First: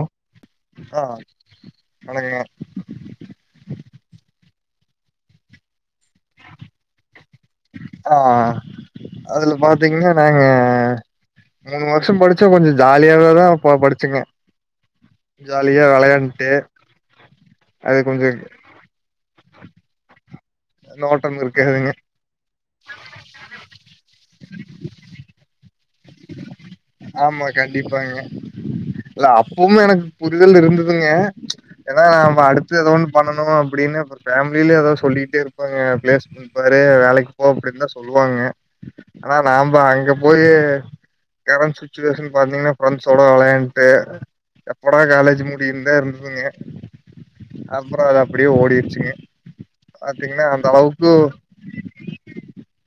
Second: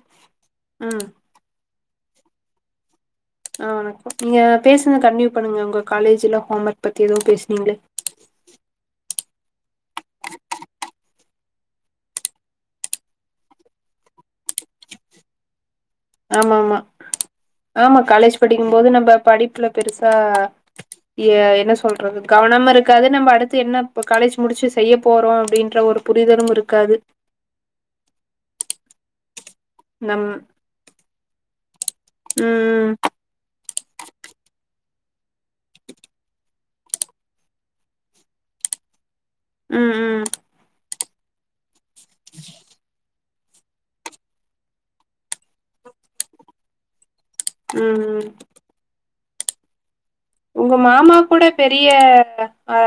ஓ ஆ ம் நல்லாயிருகீங்ளா ஆ வணக்க நீங்க பேசுது கண்டினியூ பண்ணுங்க உங்க காலேஜ்ல ஹோம் ஒர்க் பத்தி எதோ பேசுனீங்ளே ஆ அதுல பாத்தீங்கன்னா நாங்க மூணு வருஷோ படிச்ச கொஞ்சம் ஜாலியாவ தா படிச்சுங்க ஜாலியா விளையா ஆமா ஆமா ஆமா காலேஜ் படிக்கும்போது நம்ப படிப்புல பெருசா ஏ நோட்டம் என்ன இருக்காதுங்க சொல்றது கவனமா இருக்காது நம்ம அடுத்து என்ன காலேஜ் முடிச்சு செய்ய போறோம் அப்டின்ற ஒரு புரிதலும் இருக்காது ஆமா கண்டிப்பாங்க இல்ல அப்பவும் எனக்கு நம் புரிதல் இருந்ததுங்க ஏனா நாம அடுத்து ம் எதோ ஒன்னு பண்ணனு அப்டின்னு ஃபேமிலே ஏதாவது சொல்லிட்டே இருப்பாங்க பிளேஸ் ம் பாரு வேலைக்கு போ அப்டின் தா சொல்லுவாங்க ஆனா நாம ம் அங்க ம் போயி கரண்ட் சுச்சுவேஷன் பாத்தீங்கன்னா பஞ்ச் தொட விளையான்ட்டு எப்படா காலேஜ் முடியுந்தா இருந்ததுங்க ம் அப்பறோ அது ம் அப்டியே ஓடிடுச்சுங்க உங்க மாமா கூட பெரிய ஆ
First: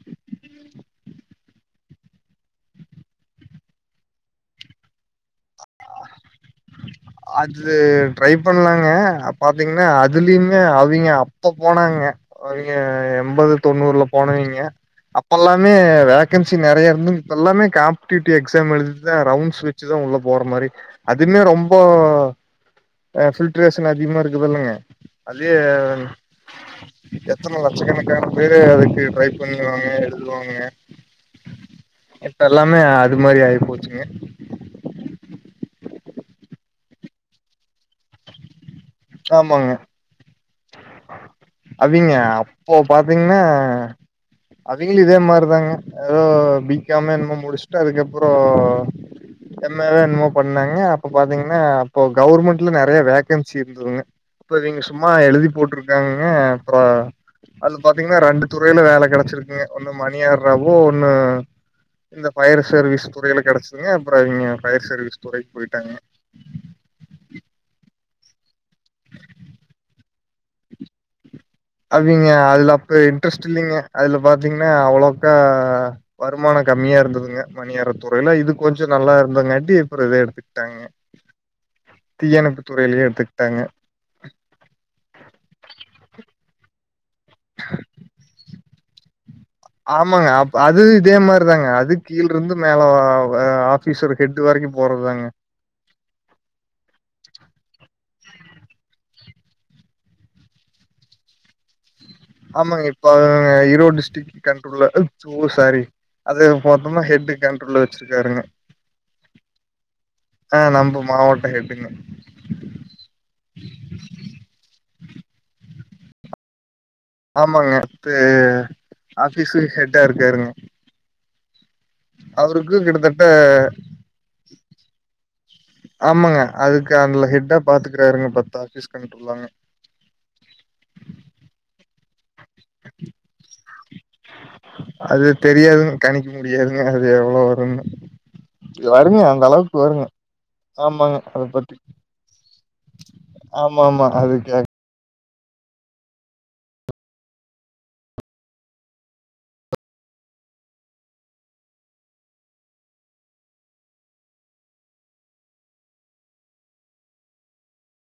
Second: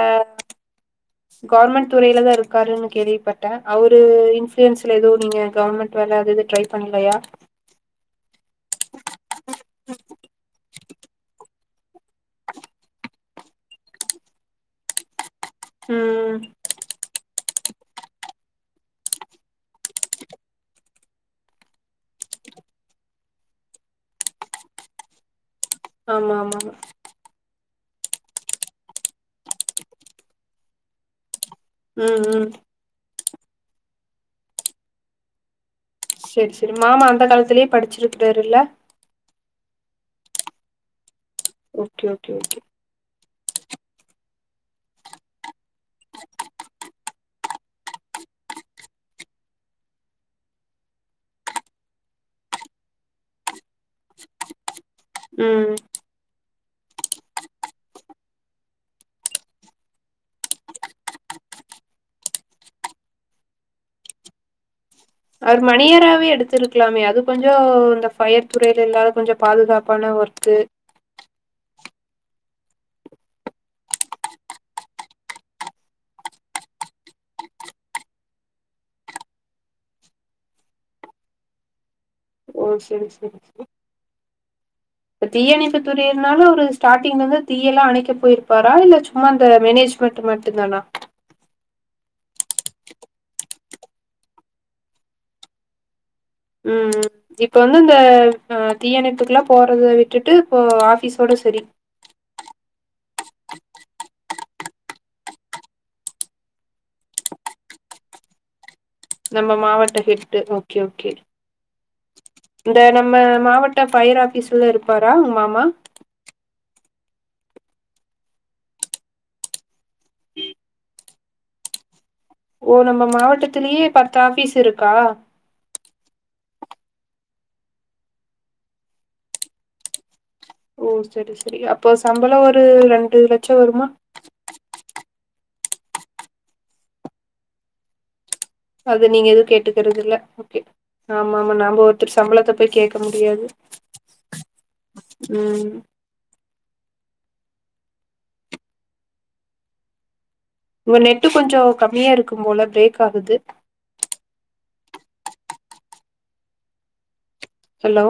கவர்மெண்ட் துறையிலதா இருக்காருனு கேள்விப்பட்டே அவுரு இன்ஃப்லியன்ஸ்ல ஏதுவு நீங்க கவர்ன்மெண்ட் வேலை அது இது ட்ரை பண்லையா அது ட்ரை பண்லாங்க அ பாத்தீங்னா அதுலயுமே அவிங்க அப்ப போனாங்க அவிங்க எண்பது தொண்ணூற்ல போனவிங்க இப்பல்லாமே ம் வேக்கன்சி நெறைய இருந்து இப்பல்லாமே கா டி டி எக்ஸாம் எழுதிட்த ரவுண்ட்ஸ் வச்சுதா உள்ள போற மாரி அதுமே ரொம்போ அ பில்ட்ரேஷன் அதிகமா இருக்குதில்லங்க அதே ஆமா ஆமா எத்தன லட்சக்கணக்கான பேரு அதுக்கு ட்ரை பண்ணுவாங்க எதுவாங்க ம் இப்ப ம் எல்லாமே அது மாரி ஆயி போச்சுங்க சரி சரி மாமா அந்த காலத்துலயே படிச்சுருக்குறார் இல்ல ஆமாங்க ஓகே அவிங்க ஓகே ஓகே அப்போ பாத்தீங்னா அவிங்களு இதே மாரிதாங்க ஏதோ பிகாமோ என்னமோ முடிச்சுட்டு அதுக்கப்புறோ எம் ஏ வொ என்னம்மொ பண்னாங்க அப்ப பாத்தீங்ன்னா அப்போ கவுர்மெண்ட்ல நெறைய வேகன்சி இரு ந்ததுங்க அப்ப நீங்க சும்மா எழுதி ம் போட்ருக்காங்கக அப்றொ அதுல பாத்தீங்ன்னா ரெண்டு துறையில வேல கெடச்சிருக்குங்க ஒண்ணு மணியார்ராவோ ஒண்ணு இந்த ஃபயர் சர்வீஸ் துரையில கெடச்சதுங்க அப்பற இவிங்க ஃபயர் சர்வீஸ் துறைக்கு அவர் போயிட்டாங்க மணியாராவே எடுத்திருந் ருக்கலாமே அது கொஞ்ச இந்த ஃபயர் துறையில இல்லாத கொஞ்ச பாதுகாப்பான ஒரு த்து அவிங்க அதுல அப்ப இன்ட்ரெஸ்ட் இல்லேங்க அதுல பாத்தீங்னா அவ்ளக்கா வருமானொ கம்மியா இருந்ததுங்க மணியாரர் துறையில இது கொஞ்ச நல்லா இருந்தங்காட்டி அப்புறோ இத எடுத்துக்கிட்டாங்க தீயணைப்பு ஓ துறையிலயே செரி செரி எடுத்துக்கிட்டாங்க இப்ப தீயணைப்பு துறையிலனாலு ஒரு ஸ்டாடிங்லந்து தீயெல்லா அணைக்க போயிர்ப்பாரா இல்ல சும்மா இந்த மேனேஜ்மெண்ட் ஆமாங்க அப் மட்டுந்தானா அது இதே மாரிதாங்க அது கீழ்ருந்து மேல ஆபிஸ் ஒரு ஹெட் வரைக்கு போறத்தாங்க ம்ம் இப்ப வந்து இந்த தீயணைப்புக்கெல்லா போறத விட்டுட்டு இப்போ ஆபிஸோட சரி ஆமாங்க இப்போ ஈரோட் டிஸ்ட்ரிக் கண்ட்ரோல்ல ஓ சாரி அது பாத்தோனா ஹெட்டு கண்ட்ரோல்ல வச்சிருக்காருங்க நம்ம மாவட்ட ஹெட்டு ஆ ஓகே நம்ம ஓகே மாவட்ட ஹெட்டுங்க இந்த நம்ம மாவட்ட பயர் ஆபிஸ்ல இருப்பாரா உங் மாமா ஆமாங்க இப்ப ஆபீஸ்க்கு ஹெட்டா இருக்காருங்க ஓ அவருக்கு நம்ம கிட்டத்தட்ட மாவட்டத்துலயே பத்து ஆபீஸ் இருக்கா ஆமாங்க அதுக்கு அதலா ஹெட்டா பாத்துக்குறார்ங்க பத்தாபீஸ கண்ட்ரோலாங்க ஓ சரி சரி அப்போ சம்பளொ ஒரு ரெண்டு லச்சொ வருமா அது தெரியாதுங்க கணிக்க முடியாதுங்க அது எவ்ளோ வருன்னு அது நீங்க எது கேட்டுக்கிறதில்ல ஓகே ஆமாங்க ஆமா அத ஆமா பத்தி நாம ஒருத்தர் சம்பளத்த போய் கேக்க முடியாது ஆமா மா அது கேக் ம் உங்க நெட்டு கொஞ்சோ கம்மியா இருக்கும் போல பிரேக் ஆகுது ஹலோ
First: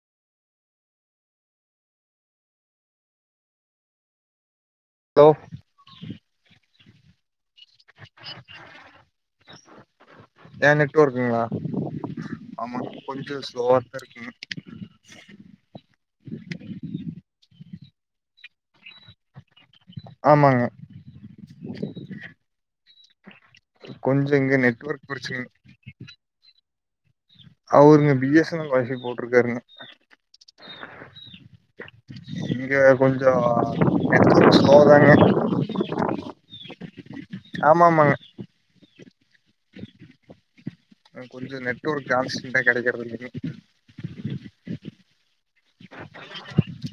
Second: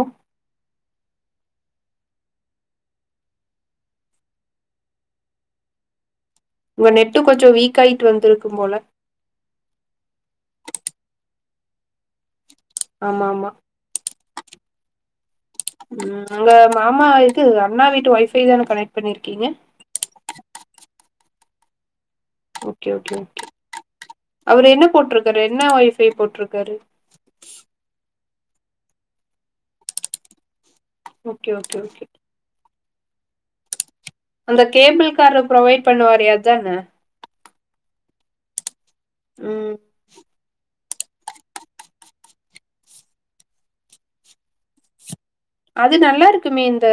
ஹலோ உங்க நெட்டு கொஞ்சொ வீக் ஆயிட்டு வந்திருக்கும் போல ஏ நெட் வொர்க்குங்ளா ஆமா கொஞ்சொ ஸ்லோவா தா இருக்குங்க ம் அங்க மாமா இது அண்ணா வீட்டு ஒய்பை தானே கனெக்ட் பண்ணிருக்கீங்க ஆமாங்க [inaudible] ஓகே ஓகே ஓகே கொஞ்சோ இங்க அவரு என்ன நெட்வொர்க் போட்ருக்காரு பிரச்சனை என்ன ஒய்ஃபை போட்ருக்காரு அவருங்க B S N L wifi போட்ருக்காருங்க ஓகே ஓகே ஓகே இங்கே கொஞ்சோ நெட்டு அந்த ஸ்லோ தாங்க கேபிள்காரர் ப்ரொவைட் பண்ணுவாரே அதான [inaudible] ஆமா ஆமாங்க ம் கொஞ்சொ நெட்ஒர்க்கு கான்ஸ்ட்ரன்டா கெடைக்கிறதுல்லேங்க அது நல்லா இருக்குமே இந்த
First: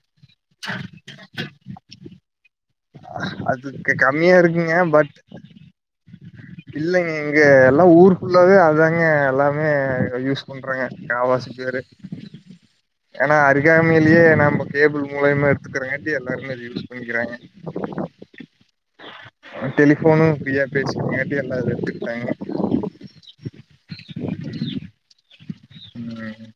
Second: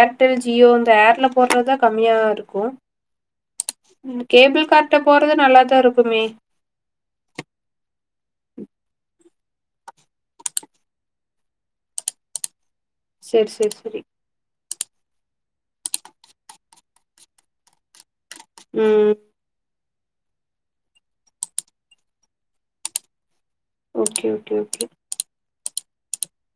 ஏர்டெல் ஜியோ இந்த ஏர்ல போடுறதா கம்மியா இருக்கு அதுக்கு ம் கம்மியா கேபிள் இருக்குங்க கார்ட்ட போறது நல்லாதா இருக்குமே இல்லங்க இங்க எல்லா ஊரு ஃபுல்லாவே அதாங்க எல்லாமே யூஸ் பண் ண்றாங்க காவாசி பேரு [inaudible] ஏனா சேரி சேரி அருகாமையிலே நமக்கு டேபிள் மூலியமா எடுத்துக்கறாங்கன்ட்டு எல்லாருமே அத யூஸ் பண்ணிக்றாங்க ம் டெலிபோனு ஃப்ரியா பேசட்டுனு மேபி எல்லாரு எடுத்துக்கிட்டாங்க ஓகே ஓகே ஓகே ம்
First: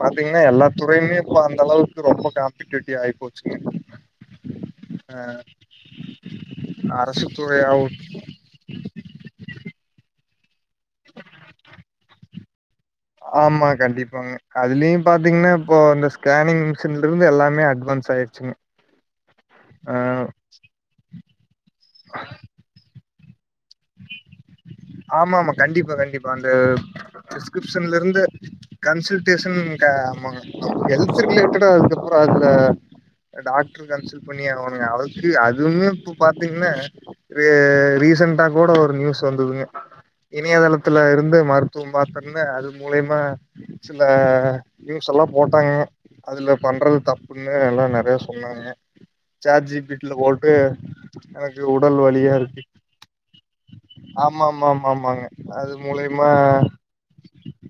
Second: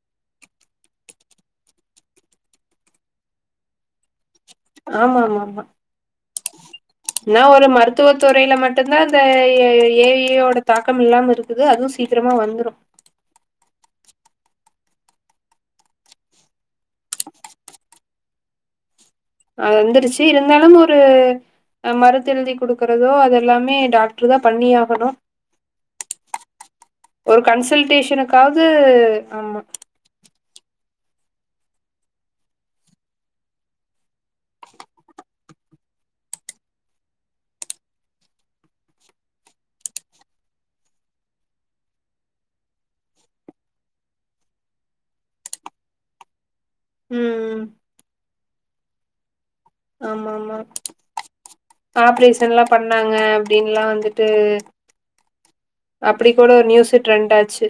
பாத்தீங்கன்னா எல்லா துறையுமே இப்போ அந்த அளவுக்கு ரொம்ப காம்படேட்டிடிவ் ஆயி போச்சுங்க ஆமா அ ஆமா ஆமா அரசு நா ஒரு துறையாவு மருத்துவத்து துறைல மட்டுந்தா அந்த ஏ ஐ யோட தாக்கம் இல்லாம இருக்குது அதுவு சீக்கிரமா வந்துடும் ஆமா கண்டிப்பாங்க அதுலையு பாத்தீங்கன்னா இப்போ இந்த ஸ்கேனிங் சென்ட்ருந்து எல்லாமே அட்வான்ஸ் ஆயிடுச்சுங்க அ வந்துருச்சு இருந்தாலு ஒரு அ மருந்து எழுதி குடுக் க்கறதோ அது எல்லாமே டாக்டர் தா பண்ணியா ஆமாமா கண்டிப்பா கண்டிப்பா இந்த ஒரு ப்ரஸ்கிரிப்ஷன்ல இருந்து கன்சல்டேஷனுக்காவது ஆமா கன்சல்ட்டேசனிங் க ஆமாங்க ஹெல்த் ரிலேட்டடா அதுக்கப்றோ அதுல அ டாக்ட்ரு கன்சல்ட் பண்ணி ஆகனுங்க அளவ்க்கு அதுவுமே இப் பாத்தீங்கன்னா ரே ரீசண்டா கூட ஒரு நியூஸ் வந்துதுங்க இணையதளத்துல இருந்து மருத்துவம் பாத்துருந்தா அது மூலியமா சில நியூஸ் எல்லா போட்டாங்க அதுல பண்றது தப்புன்னு ம் எல்லா நெறைய சொன்னங்க ஜேட் ஜி பிட்டில ஆமா போட்டு ஆமா எனக்கு உடல் வலியா இருக்கு டாங்க அப்டின்னுலா வந்துட் ஆமா ஆமா ஆமா ஆமாங்க அது மூலியமா அப்படி கூட ஒரு நியூஸ் ட்ரெண்ட் ஆச்சு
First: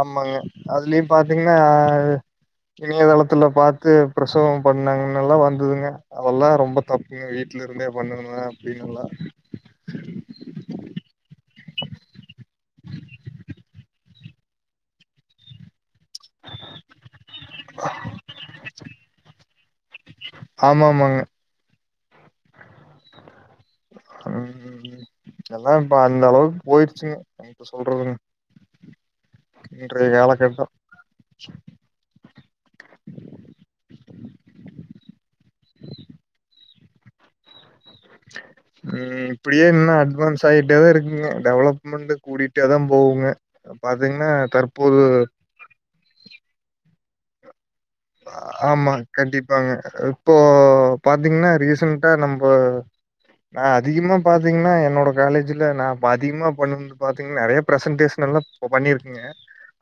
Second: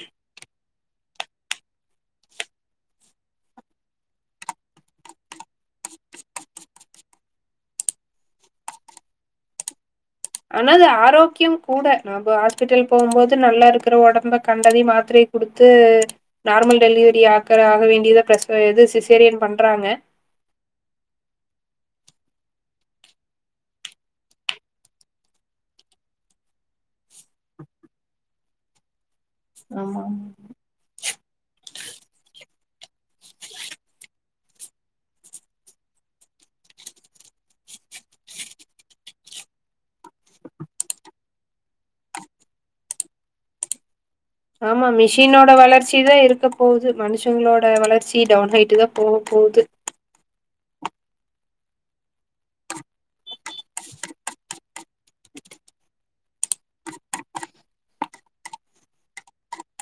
ஆமாங்க அதுலையு பாத்தீங்கன்னா அது இணையதளத்துல பாத்து பிரசவம் பண்ணாங்கன்னுல்லா வந்ததுங்க அதல்லா ரொம்ப தப்புங்க வீட்ல இருந்தே பண்ணுனுவே அப்டின்னுல்லா [inaudible] ஆனா அது ஆரோக்கியம் கூட நம்ப ஹாஸ்பிட்டல் போகும் போது நல்லா இருக்குற ஒடம்ப கண்டதையு மாத்தரைய குடுத்து நார்மல் டெலிவரி ஆக்குற ஆக வேண்டியதா பிரசவ இது சிசேரியன் பண்றாங்க ஆமாமாங்க ஹு ஹு ஹு எல்லா இப்ப அந்த அளவ்க்கு போய்ர்ச்சுங்க நைட்டு சொல்றதுன்னு ஆமா இன்றை யாலகட்டோ [inaudible] மட்டு உம் இப்படியே இன்னா அட்வான்ஸ் ஆயிட்டே தா இருக்குங்க டெவலப்மண்ட்டு கூடிட்டே தா போவுங்க அ பாத்தீங்னாத் ஆமா மிஷினோட வளர்ச்சி தா இருக்க போது மனுஷங்களோட வளர்ச்சி டி டவ்ன் ஹைட்டு நா போக போது போ பாத்தீங்னா ரீசன்ட்டா நம்ப நா அதிகமா பாத்தீங்கன்னா என்னோட காலேஜ்ல நா பாதிக்மா பண் பாத்தீங் நெறைய ப்ரசன்டேஷனல்லா போ பண்ணீர்க்கிங்க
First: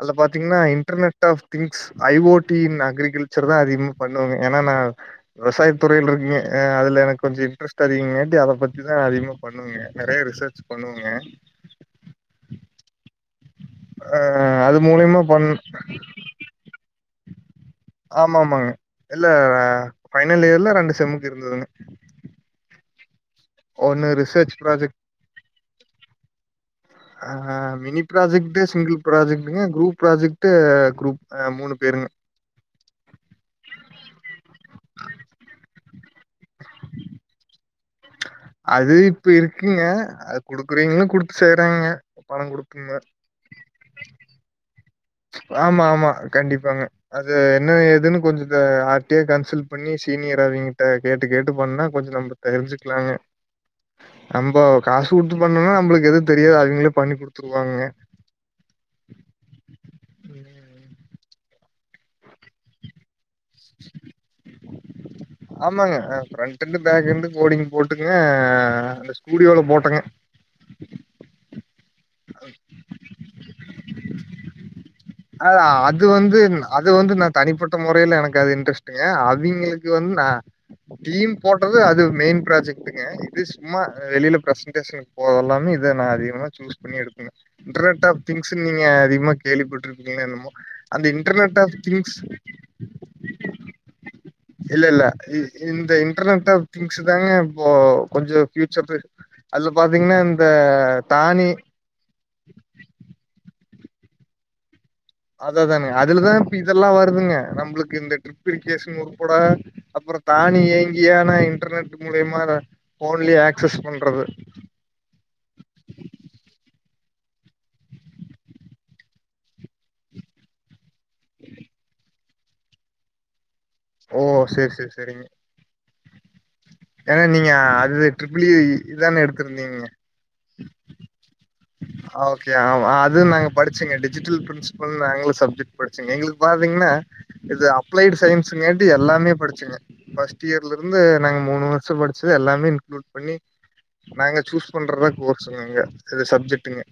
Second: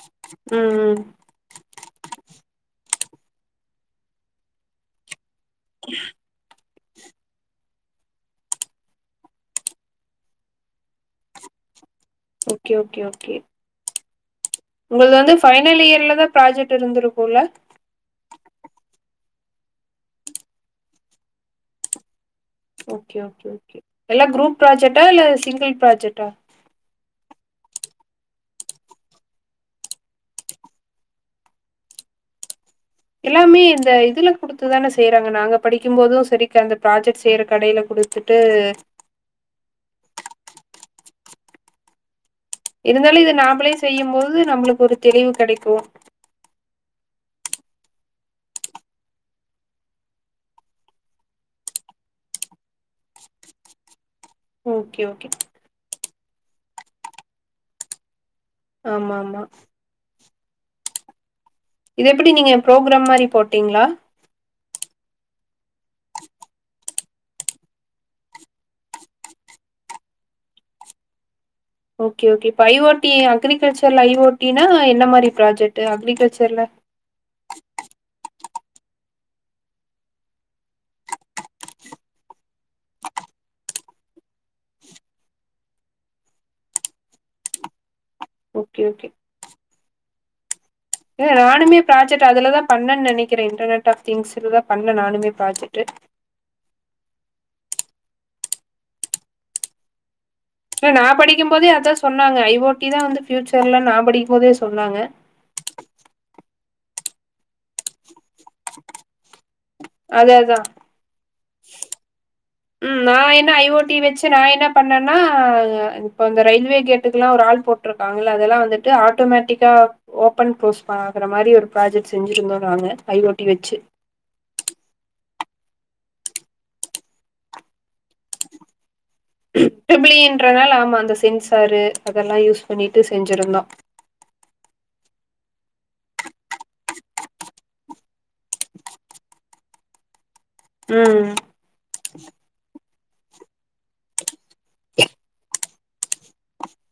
அல்ல பாத்தீங்னா ம் ம் internet of things IoT in agriculture தா அதிக்மு பண்ணுவாங்க ஏன்னா நாவ் விவசாய் துறைல் ருக்குங்க ஆ அதுல எனக் கொஞ்சு இன்ட்ரெஸ்ட் அதிகமேட்டி அத பத்தி தா அதிகமா பண்ணுவேங்க நெறயா ரிசச் பண்ணுவுங்க ஓகே ஓகே ஓகே ஆ அது உங்கள்து மூலியமா வந்து பண் ஃபைனல் இயர்லதா ப்ராஜட் இருந்துருக்கூல ஆமா ஆமாங்க இல்ல ஃபைனல் இயர்ல ரெண்டு செம்முக்கு இருந்துதுங்கு ஓகே ஓகே ஓகே எல்லா ரிசர்ச் க்ரூப் ப்ராஜெக்ட் ப்ராஜட்டா இல்ல சிங்கிள் ப்ராஜட்டா ஆ மினி ப்ராஜக்ட்டு சிங்கிள் ப்ராஜக்டுங்க க்ரூப் ப்ராஜக்ட்டு க்ரூப் ஆ மூணு பேரும்மு எல்லாமே இந்த இதுல குடுத்து தான அ படிக்கும் போது சரிக்க அந்த ப்ராஜட் செய்ற கடைய்ல அது இப் இருக்குங்க அது குடுக்குறீங்ளு குடுத் செய்றாங்க பணம் குடுத்துங்க. இருந்தாலு இது நாம்பளே செய்யும் போது நம்ளுக் ஒரு தெளிவு கெடைக்கு ஆமா ஆமா கண்டிப்பாங்க அது என்ன ஏதுன்னு கொஞ்சுத்த ஆர்ட்டியா கன்சல் பண்ணி சீனியர் அவிங்கிட்ட கேட்டு கேட்டு பண்ணா கொஞ்சு நம்பு தெரிஞ்சிக்லாங்க நம்போ ஓகே காசு ஓகே குத்து பண்ணோனா நம்ப்ளுக் எது தெரியா அவிங்களே பண்ணி குடுத்துருவாங்க ஆமாமா ம் இத் எப்படி நீங்க ப்ரோக்ராம் மாரி போட்டீங்ளா ஆமாங்க அ ஃப்ரண்ட்டண்டு பேக்கண்டு கோடிங் போட்டுங்க அந்த ஸ்டூடியோல போட்டங்க ஓகே ஓகே இப்ப ஐஓடி அக்ரிகல்ச்சர்ல ஐஓடினா என்ன மாரி அ ப்ராஜெட்டு அது வந்து அக்ரிகல்ச்சர்ல அது வந்து நா தனிப்பட்ட முறைய்ல எனக் அது இன்ட்ரெஷ்ட்டுங்க அவிங்களுக்கு வந் நா டீம் போட்றது அது மெய்ன் ப்ராஜெக்ட்டுங்க இது சும்மா வெளில ப்ரசன்டேஷன் போ அல்லாமே இது நா அதிகமா ச்சூஸ் பண்ணி எடு இன் இன்ட்டர்நெட் ஆப் தி்ங்ஸுன் ஓகே நீங்க ஓகே அதிக்மா கேள்விப்பட்ருக்கீங்ளா என்னமோ அந்த ஏ இன்டர்நெட் ஆஃப் நானுமே திங்ஸ் ப்ராஜட் அதுலதா பண்ண நெனைக்கிறே இன்டர்நெட் ஆஃப் திங்ஸுல தா இல்ல பண்ணே இல்ல நானுமே இ ப்ராஜட்டு இந்த இன்டர்நெட் ஆஃப் திங்ஸு தாங்க இப்போ கொஞ்சு ஃப்யூச்சர்ரு அல்லு பாத்தீங்னம் அ நா படிக்கும்பதே அதா சொன்னாங்க ஐ ஓட்டி தான் வந்து ஃபியூச்சர்ல நா படிக்கும் போதே சொன்னாங்க அத தானே அதுலதா இப் இதெல்லா வருதுங்க நம்ளுக்கு இந்த ட்ரு திர்கேஸு முற்படா அப்புற் அது அதா தானி ஏங்கியானா இன்டர்நெட் மூலியமாரா நா என்ன ஐ ஓட்டி வெச்சு நாய் என்ன பண்ணன்னா இப்பந்த ரயில்வே கேட்டுக்குல்லா ஒர் ஆள் போட்ருக்காங் இல்ல அதெல்லா வந்து ஆட்டோமெட்டிக்கா ஓபன் ப்ரோஸ் ஆகற மாரி ஒரு ப்ராஜெக்ட் செஞ்சிருந்தோ நானு ஐ ஒட்டி வச்சு ஓ சரி சரி சரிங்க ஏன்னா நீங்க அது ட்ரிபிள் ஐ இதானே எடு ட்பிள் இ ன்றனால ஆமா அந்த சென்ஸ் ஓகே அது நாங்க படிச்சுங்க டிஜிட்டல் பிரிண்ஸ் நாங்களா சப்ஜெக்ட் படிச்சுங்க எங்களுக்கு பாத்தீங்கன்னா இது அப்ளைட் சயின்ஸுங்காட்டி எல்லாமே படிச்சோங்க ஃபர்ஸ்ட் இயர்ல இருந்து ம் நாங்க மூணு வருஷ படிச்சது எல்லாமே இன்குளூட் பண்ணி நாங்க சூஸ் பண்றதா கோர்ஸுங்க அங்க இது சப்ஜெக்ட்டுங்க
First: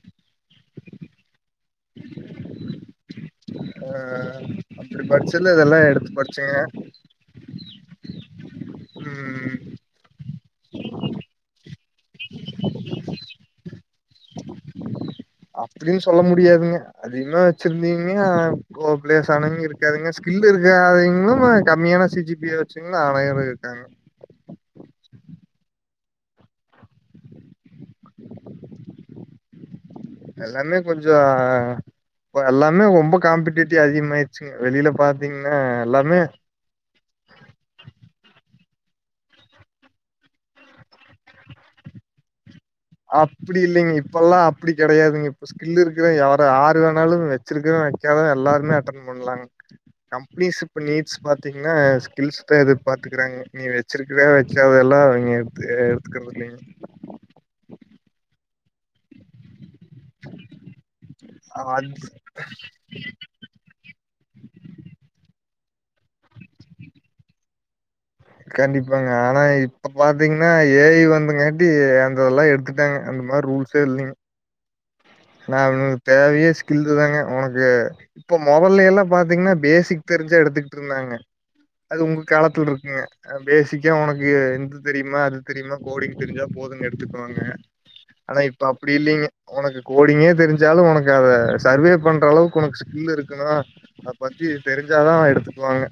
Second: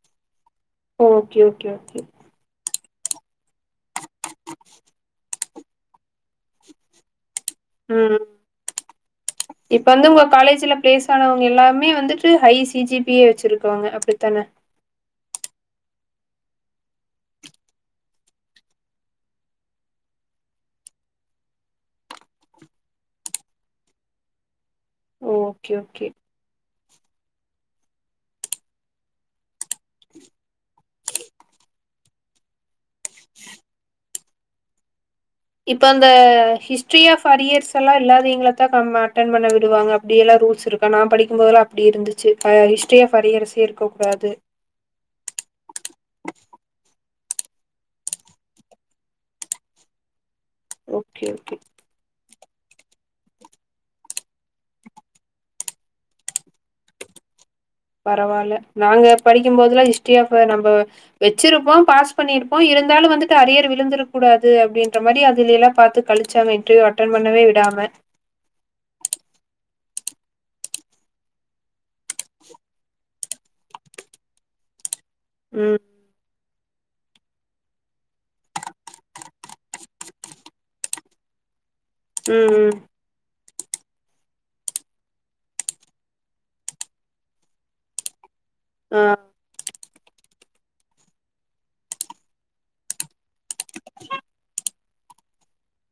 ஓகே ஓகே ஓகே அ அப்டி படிச்சல்ல இதெல்லா எடுத்து படிச்சங்க ம் ம் இப்ப வந்து உங்க காலேஜ்ல பிளேஸ் ஆனவங்க எல்லா மே வந்துட்டு ஹை சி ஜி பி யே வச்சிருக்காங்க அப்டித்தான அப்டியு சொல்ல முடியாதுங்க அதிகமா வச்சிருந்தீங்க கோப்லேஸ் ஆனங்க இருக்காதுங்க ஸ்கில் இருக்காதங்களு கம்மியான சி ஜி பி யா வச்சுங்கன்னா அணையரு இருக்காங்க ஓகே ஓகே எல்லாமே கொஞ்ச இப்ப எல்லாமே ரொம்ப காம்பிடேட்டிவ் அதிகமாயிருச்சுங்க வெளில பாத்தீங்கன்னா எல்லாமே ஃப்ரீ ஆஃப் அரியர்ஸ் எல்லா இல்லாத எங்கள தா அட்டன் பண்ண விடுவாங்க அப்டியெல்லா ரூல்ஸ் இருக்கா நா படிக்கு போதுல்லா அப்டி இருந்துச்சு ஹிஸ்ட்ரியாஃப் அரியர்சே அப்டி இருக்க இல்லைங்க கூடாது இப்பெல்லா அப்டி கிடையாதுங்க இப்ப ஸ்கில்லு இருக்கற எவரா ஆரு வேணாலு வச்சிருக்கற வக்காதவ எல்லாருமே அட்டன் பண்லாங்க கம்பெனிஸ் இப்ப நீட்ஸ் ஓகே ஓகே பாத்தீங்கன்னா கில்ஸ்தா எதிர்பாத்துக்கறாங்க நீ வச்சிருக்கிற வச்சாதெல்லா அவங்க எடுத்து எடுத்துக்கிறது இல்லைங்க பரவால்ல நாங்க படிக்குபோதெல்லா ஹிஸ்ரி ஆஃப் நம்ம வச்சிருப்போ அது பாஸ் பண்ணிருப்போ இருந் இருந்தாலு வந்துட்டு அரியர் விழுந்துரக் கூடாது அப்டின்ற மாரி அதுலேல்லா பாத்து கழிச்சு அவ இன்டர்வியூ அட்டன் பண்ணவேவிடாம கண்டிப்பாங்க ஆனா இப்ப பாத்தீங்கன்னா ஏ ஐ வந்துங்காட்டி அந்தெல்லா எடுத்துட்டு டாங்க அந்த மாரி ரூல்ஸே இல்லைங்க ம் அவனுங்களுக்கு தேவையே ஸ்கில்லு தாங்க உனக்கு இப்ப மொதல்ல எல்லா பாத்தீங்கன்னா பேசிக் தெரிஞ்சா எடுத்துக்கிட்டு இருந்தாங்க அது உங்க ம் காலத்துல ம் இருக்குங்க பேசிக்கா உனக்கு எந்த தெரியுமா அது தெரியுமா கோடிங் தெரிஞ்சா போது எடுத்துக்குவாங்க ஆனா இப்ப அப்டி ஆ இல்லைங்க உனக்கு கோடிங்கே தெரிஞ்சாலு உனக்கு அத சர்வே பண்ற அளவுக்கு உனக்கு ஸ்கில் இருக்கணு அத பத்தி தெரிஞ்சாதா எடுத்துக்குவாங்க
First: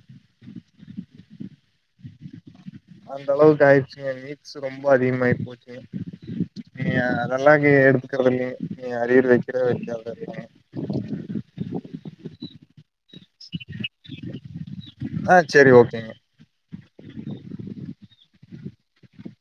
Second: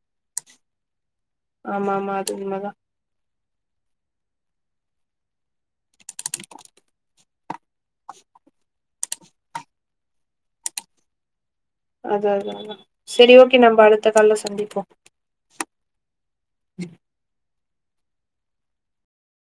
ஆமா ஆமா அது உண்மதா அந்த அளவுக்கு ஆயிடுச்சுங்க மீக்ஸ் ரொம்ப அதிகமாய் போச்சுங்க இங்க அதெல்லா இங்க எடுக்கறது இல்லைங்க நீங்க அரியர் வக்கிற வக்காம [unintelligible] அது அது அதா செரி ஓகே நம்ம அடுத்த கால்ல சந்திப்போ ஆ சரி ஓகேங்க